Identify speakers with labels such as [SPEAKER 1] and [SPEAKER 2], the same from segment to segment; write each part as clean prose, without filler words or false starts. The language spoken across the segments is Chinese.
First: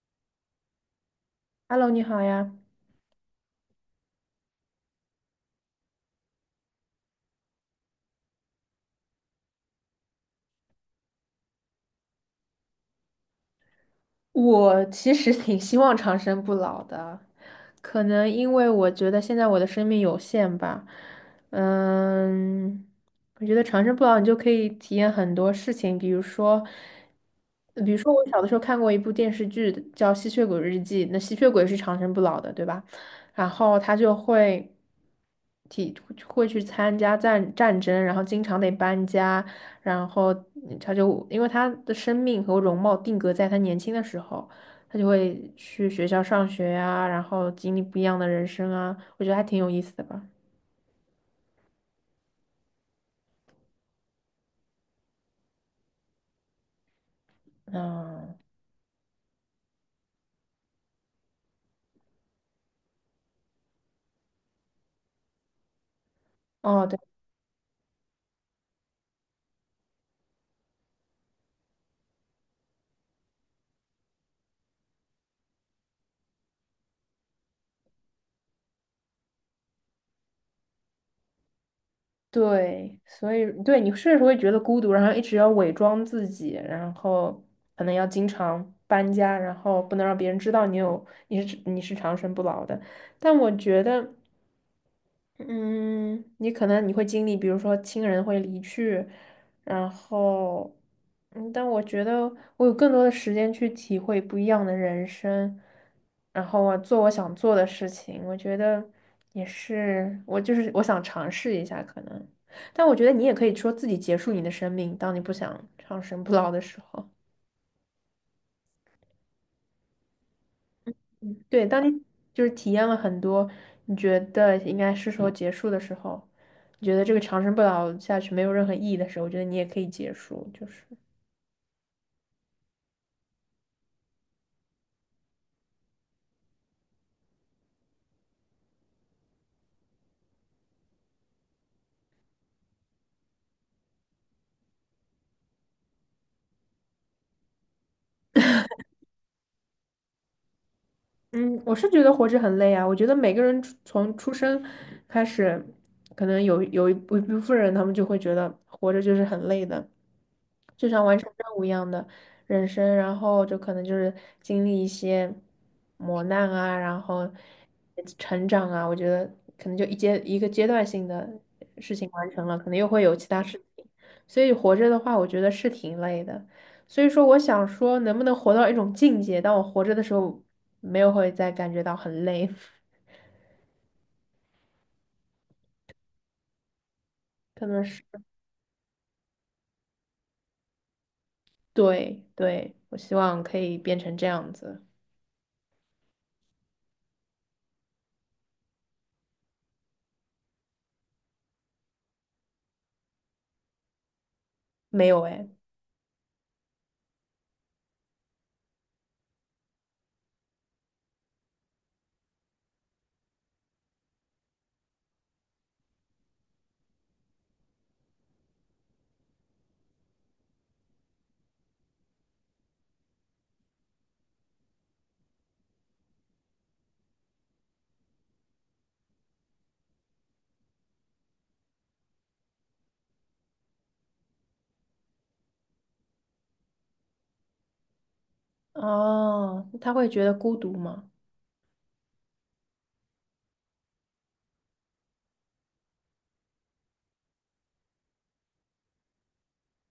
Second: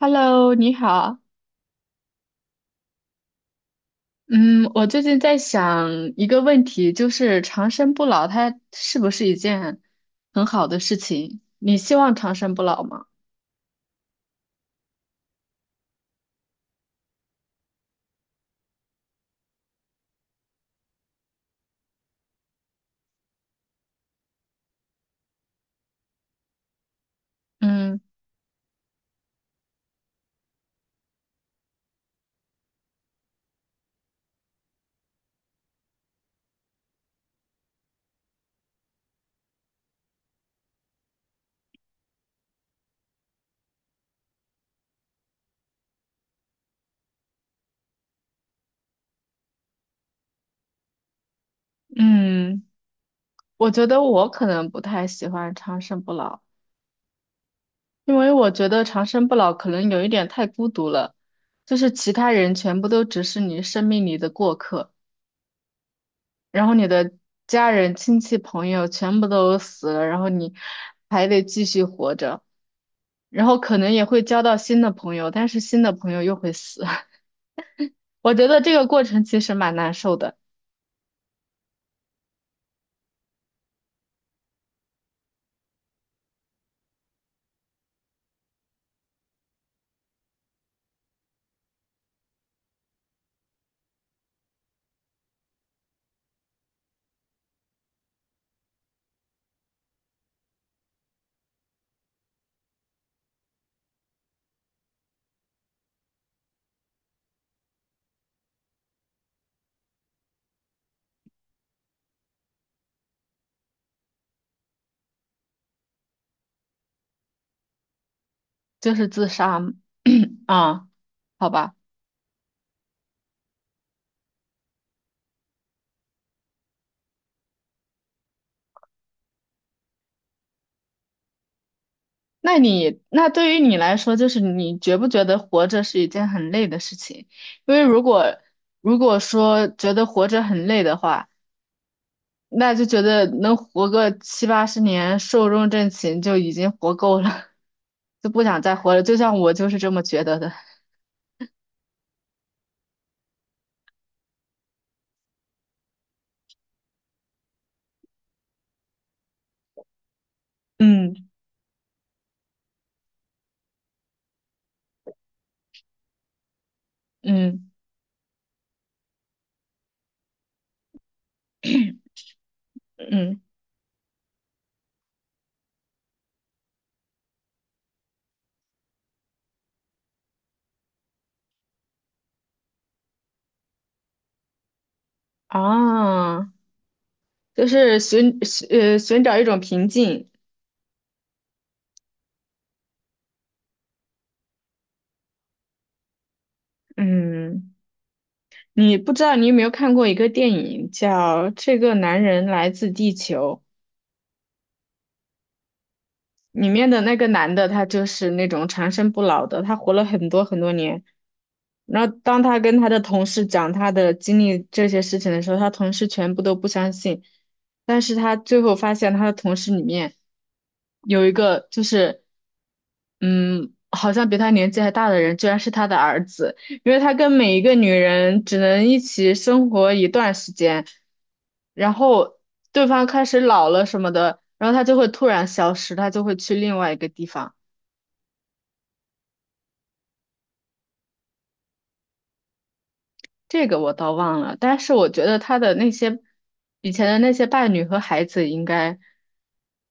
[SPEAKER 1] Hello，你好。
[SPEAKER 2] Hello，你好呀。
[SPEAKER 1] 嗯，我最近在想一个问题，就是长生不老，它是不是一件很好的事情？你希望长生不老吗？
[SPEAKER 2] 我其实 挺希望长生不老的，可能因为我觉得现在我的生命有限吧。嗯，我觉得长生不老，你就可以体验很多事情，比如说，比如
[SPEAKER 1] 嗯
[SPEAKER 2] 说我小的时候看过一部电视剧叫《吸血鬼日记》，那吸血鬼是长生不老的，对吧？然后他就会去参加战争，然后经常得搬家，然后他就因为他的生命和容貌定格在他年轻的时候，他就会去学校上学呀、然后经历不一样的人生啊，我觉得还挺有意思的吧。
[SPEAKER 1] 嗯，我觉得我可能不太喜欢长生不老，因为
[SPEAKER 2] 嗯。
[SPEAKER 1] 我觉得长生不老可能有一点太孤独了，就是其他人全部都只是你生命里的过客。然后
[SPEAKER 2] 哦，
[SPEAKER 1] 你
[SPEAKER 2] 对
[SPEAKER 1] 的家人、亲戚、朋友全部都死了，然后你还得继续活着。然后可能也会交到新的朋友，但是新的朋友又会死。我觉得这个过程其实蛮难受的，
[SPEAKER 2] 对。所以对你是会觉得孤独，然后一直要伪装自己，然后可能要经常搬家，然后不能让别人知道你是长生不老的，但我觉得。嗯，你可能会经历，比如说亲人会离去，然后，但我觉得我有更多的时间去体会不一样的人生，然后我做我想做的事情，我觉得也是，我就是我想尝试一下可能，但我觉得你也可以说自己结束你的生命，当你不想长生不老的时候。
[SPEAKER 1] 就是自杀嘛。 啊，好
[SPEAKER 2] 对，
[SPEAKER 1] 吧。
[SPEAKER 2] 当你就是体验了很多，你觉得应该是时候结束的时候，你觉得这个长生不老下去没有任何意义的时候，我觉得你也可以结束，就是。
[SPEAKER 1] 那你那对于你来说，就是你觉不觉得活着是一件很累的事情？因为如果说觉得活着很累的话，那就觉得能活个七八十年，寿终正寝就已经活够了，就不想再活了。就像我就是这么觉得的。
[SPEAKER 2] 嗯，我是觉得活着很累啊。我觉得每个人从出生开始，可能有一部分人，他们就会觉得活着就是很累的，就像
[SPEAKER 1] 嗯
[SPEAKER 2] 完成任务一样的人生，然后就可能就是经历一些磨难啊，然后
[SPEAKER 1] 嗯
[SPEAKER 2] 成长啊。我觉得可能就一个阶段性的事情完成了，可能又会有其
[SPEAKER 1] 嗯
[SPEAKER 2] 他事情，所以活着的话，我觉得是挺累的。所以说，我想说，能不能活到一种境界，当我活着的时候，没有会再感觉到很累，
[SPEAKER 1] 啊。就
[SPEAKER 2] 可能
[SPEAKER 1] 是
[SPEAKER 2] 是。
[SPEAKER 1] 寻找一种平静。
[SPEAKER 2] 对对，我希望可以变成这样子。
[SPEAKER 1] 嗯，你不知道你有没有看过一个电影叫《这个男人来自地球》，
[SPEAKER 2] 没有哎。
[SPEAKER 1] 里面的那个男的他就是那种长生不老的，他活了很多很多年，然后当他跟他的同事讲他的经历这些事情的时候，他同事全部都不相信。但是他最后发现他的同事里面有一个就是，嗯，好像比他年纪还大的人，居然是他的儿子，因为他跟每一个女人只能一起生活一段时间，然后对方开始老了什么的，然后他就会突然消失，他就会去另外一个地方。
[SPEAKER 2] 哦，他会觉得孤独吗？
[SPEAKER 1] 这个我倒忘了，但是我觉得他的那些以前的那些伴侣和孩子应该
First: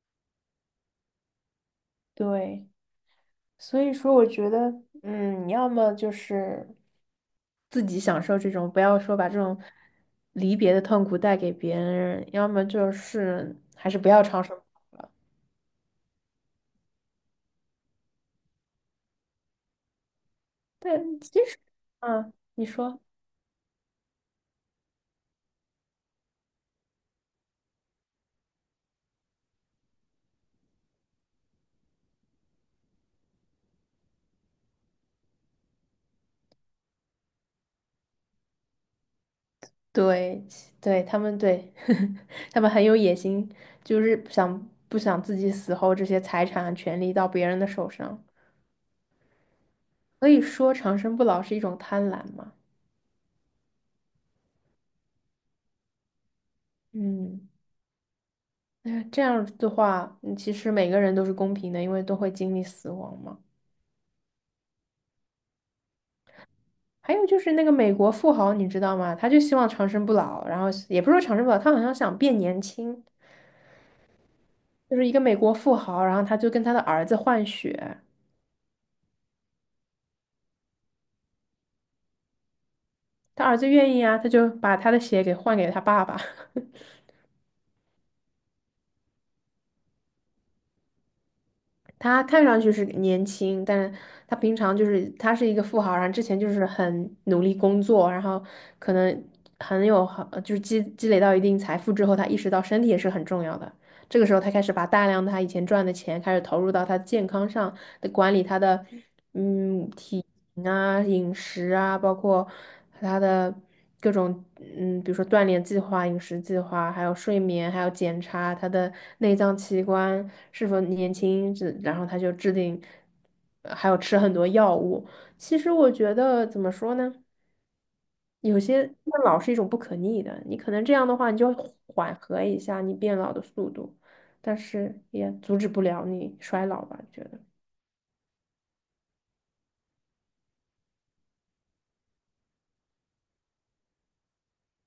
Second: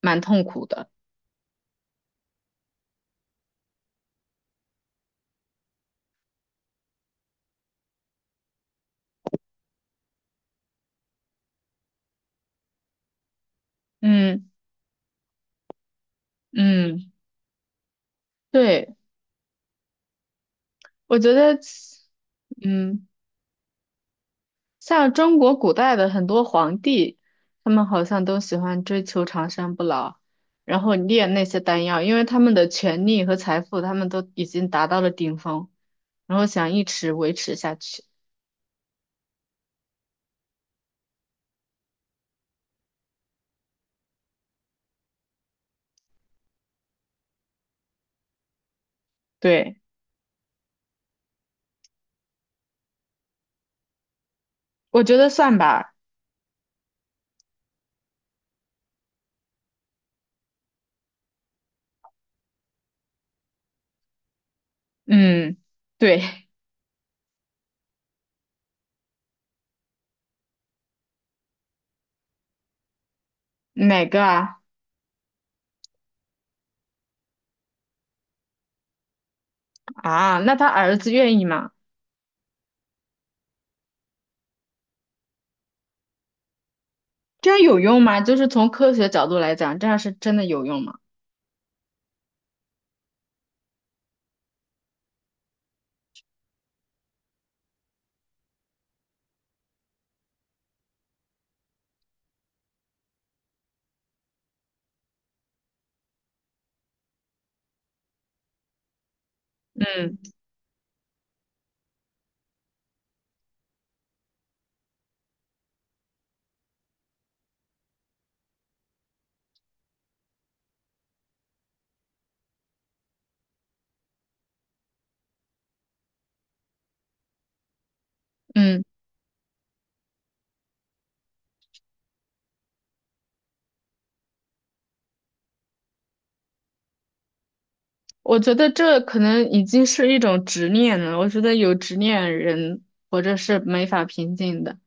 [SPEAKER 1] 蛮痛苦的。
[SPEAKER 2] 对，所以说我觉得，要么就是自己享受这种，不要说把这种离别的痛苦带给别人，要么就是还是不要长
[SPEAKER 1] 嗯
[SPEAKER 2] 生不老了。
[SPEAKER 1] 嗯，对，我
[SPEAKER 2] 但
[SPEAKER 1] 觉
[SPEAKER 2] 其实，
[SPEAKER 1] 得，
[SPEAKER 2] 啊，你说。
[SPEAKER 1] 嗯，像中国古代的很多皇帝，他们好像都喜欢追求长生不老，然后炼那些丹药，因为他们的权力和财富，他们都已经达到了顶峰，然后想一直维持下去。
[SPEAKER 2] 对，对，他们对，他们很有野心，就是想不想自己死后这些财产啊权利到别人的手上？
[SPEAKER 1] 对，
[SPEAKER 2] 可以说长生不老是一种贪婪嘛。
[SPEAKER 1] 我觉得算吧。
[SPEAKER 2] 嗯，那这样的话，其实每个人都是公平的，因为都会经历死亡嘛。
[SPEAKER 1] 嗯，对，
[SPEAKER 2] 还有就是那个美国富豪，你知道吗？他就希望长生不老，然后也不是说长生不老，他好像想变年轻，
[SPEAKER 1] 哪个啊？
[SPEAKER 2] 就是一个美国富豪，然后他就跟他的儿子换血，
[SPEAKER 1] 啊，那他儿子愿意吗？
[SPEAKER 2] 他儿子愿意啊，他就把他的血给换给他爸爸。
[SPEAKER 1] 这样有用吗？就是从科学角度来讲，这样是真的有用吗？
[SPEAKER 2] 他看上去是年轻，但是他平常就是他是一个富豪，然后之前就是很努力工作，然后可能很有好，就是积累到一定财富之后，他意识到身体也是很重要的。这个时候，他开始把大量他以前赚的钱开始投入到他的健康上，得管理他的
[SPEAKER 1] 嗯
[SPEAKER 2] 体型啊、饮食啊，包括他的各种比如说锻炼计划、饮食计划，还有睡眠，还有检查他的内脏器官是否年轻，这然后他就制定，还有吃很多药物。其实我觉得怎么说呢？有
[SPEAKER 1] 嗯，
[SPEAKER 2] 些变老是一种不可逆的，你可能这样的话，你就会缓和一下你变老的速度，但是也阻止不了你衰老吧，觉得。
[SPEAKER 1] 我觉得这可能已经是一种执念了。我觉得有执念人活着是没法平静的。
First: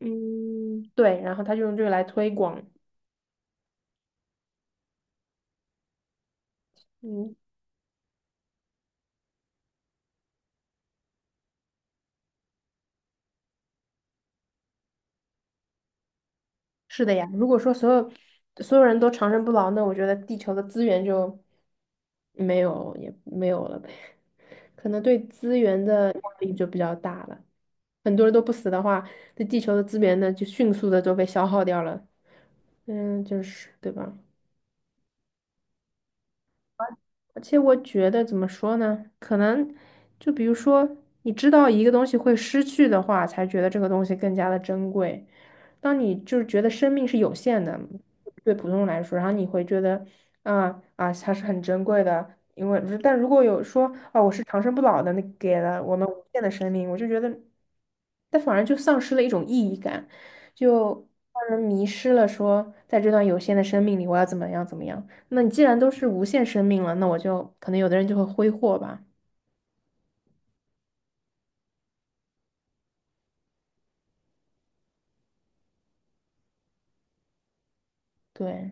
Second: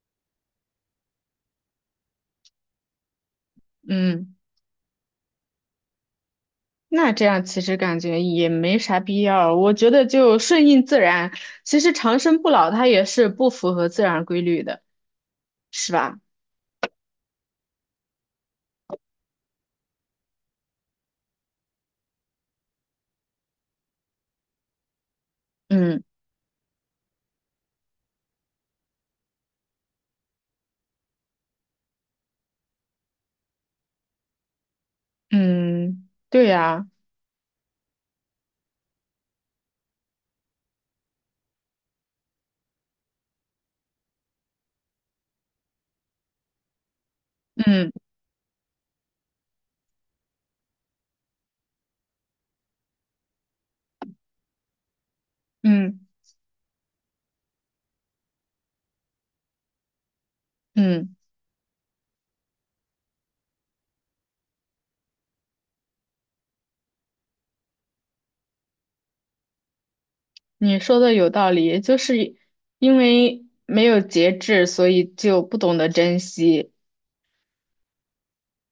[SPEAKER 2] 嗯，对，然后他就用这个来推广。
[SPEAKER 1] 嗯，那这
[SPEAKER 2] 嗯，
[SPEAKER 1] 样其实感觉也没啥必要。我觉得就顺应自然。其实长生不老它也是不符合自然规律的，是吧？
[SPEAKER 2] 是的呀。如果说所有人都长生不老，那我觉得地球的资源就没有，也没有了呗，可能对资源
[SPEAKER 1] 嗯
[SPEAKER 2] 的压力就比较大了。很多人都不死的话，这地球的资源呢就迅速的都被消耗掉了。嗯，就是对吧？
[SPEAKER 1] 嗯，对呀，
[SPEAKER 2] 而且我觉得怎么说呢？可能就比如说，你知道一个东西会失去的话，才觉得这个东西更加的珍贵。当你就是觉得生命是有限的，
[SPEAKER 1] 嗯
[SPEAKER 2] 对普通人来说，然后你会觉得，啊啊，它是很珍贵的。因为，但如果有说，哦，我是长生不老的，那给了我
[SPEAKER 1] 嗯
[SPEAKER 2] 们无限的生命，我就觉得，但反而就丧失了一种意义感，就
[SPEAKER 1] 嗯。
[SPEAKER 2] 让人迷失了说，在这段有限的生命里，我要怎么样怎么样。那你既然都是无限生命了，那我就可能有的人就会挥霍吧。
[SPEAKER 1] 你说的有道理，就是因为没有节制，所以就不懂得珍惜。
[SPEAKER 2] 对，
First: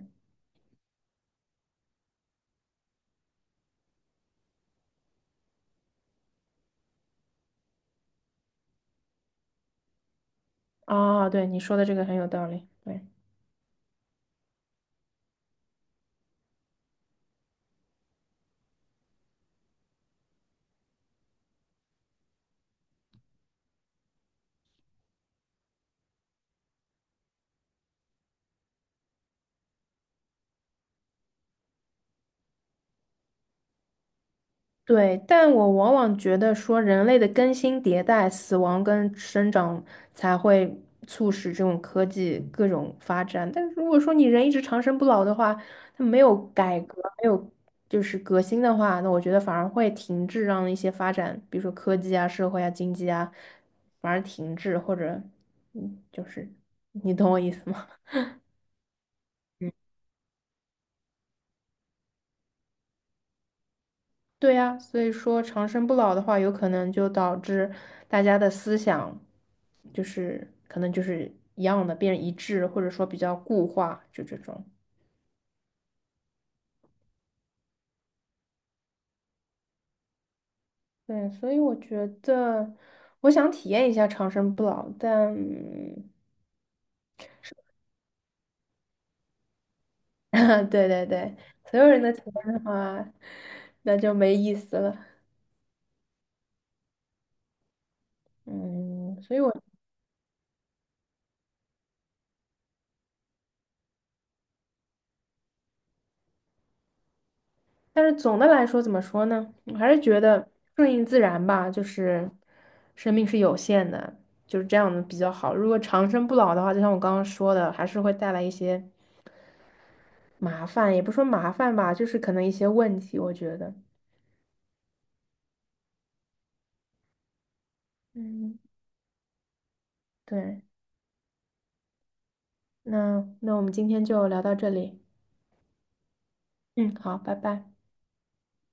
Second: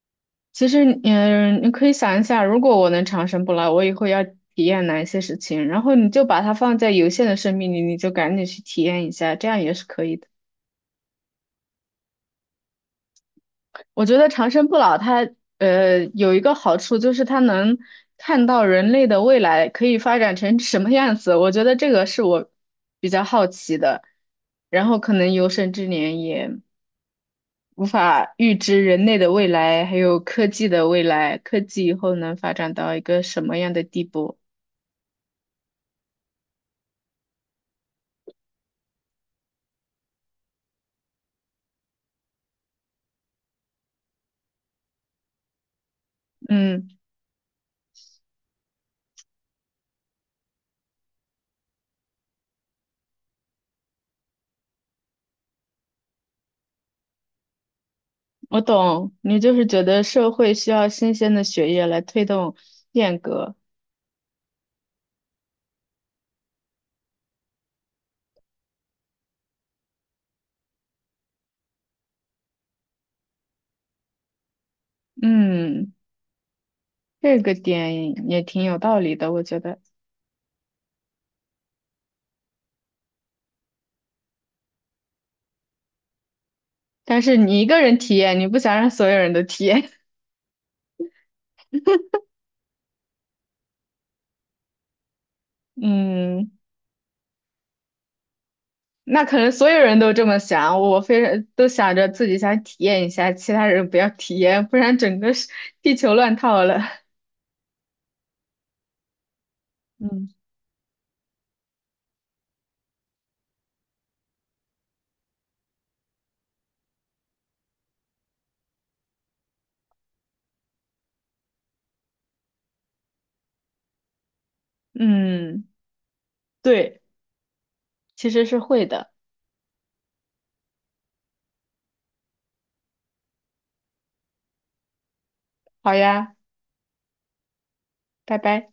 [SPEAKER 1] 其实，嗯，你可以想一下，如果我能长生不老，我以后要体验哪些事情，然后你就把它放在有限的生命里，你就赶紧去体验一下，这样也是可以的。
[SPEAKER 2] 啊，对，你说的这个很有道理。对。
[SPEAKER 1] 我觉得长生不老它，有一个好处就是它能看到人类的未来可以发展成什么样子，我觉得这个是我比较好奇的，然后可能有生之年也无法预知人类的未来，还有科技的未来，科技以后能发展到一个什么样的地步？
[SPEAKER 2] 对，但我往往觉得说，人类的更新迭代、死亡跟生长才会促使这种科技各种发展。但如果说你人一直长生不老的话，那没有改
[SPEAKER 1] 嗯，
[SPEAKER 2] 革，没有就是革新的话，那我觉得反而会停滞，让一些发展，比如说科技啊、社会啊、经济啊，反而停滞，或者就是你懂我意思吗？
[SPEAKER 1] 我懂，你就是觉得社会需要新鲜的血液来推动变革。
[SPEAKER 2] 对呀，所以说长生不老的话，有可能就导致大家的思想就是可能就是一样的，变一致，或者说比较固化，就这种。
[SPEAKER 1] 嗯，这个点也挺有道理的，我觉得。
[SPEAKER 2] 对，所以我觉得我想体验一下长生不老，但
[SPEAKER 1] 但是你一个人体验，你不想让所有人都体验。
[SPEAKER 2] 对对对，所有人的体验的话，那就没意思了。
[SPEAKER 1] 嗯，
[SPEAKER 2] 嗯，
[SPEAKER 1] 那
[SPEAKER 2] 所
[SPEAKER 1] 可
[SPEAKER 2] 以我
[SPEAKER 1] 能所有人都这么想，我非常都想着自己想体验一下，其他人不要体验，不然整个是地球乱套了。
[SPEAKER 2] 但是总的来说，怎么说呢？我还是 觉
[SPEAKER 1] 嗯。
[SPEAKER 2] 得顺应自然吧，就是生命是有限的，就是这样的比较好。如果长生不老的话，就像我刚刚说的，还是会带来一些麻烦，也不说麻烦吧，就是可能一些问题，我觉得。
[SPEAKER 1] 嗯，对，其实是
[SPEAKER 2] 嗯，
[SPEAKER 1] 会的。
[SPEAKER 2] 对。那我们今天就聊到这里。
[SPEAKER 1] 好呀，
[SPEAKER 2] 嗯，好，拜拜。
[SPEAKER 1] 拜拜。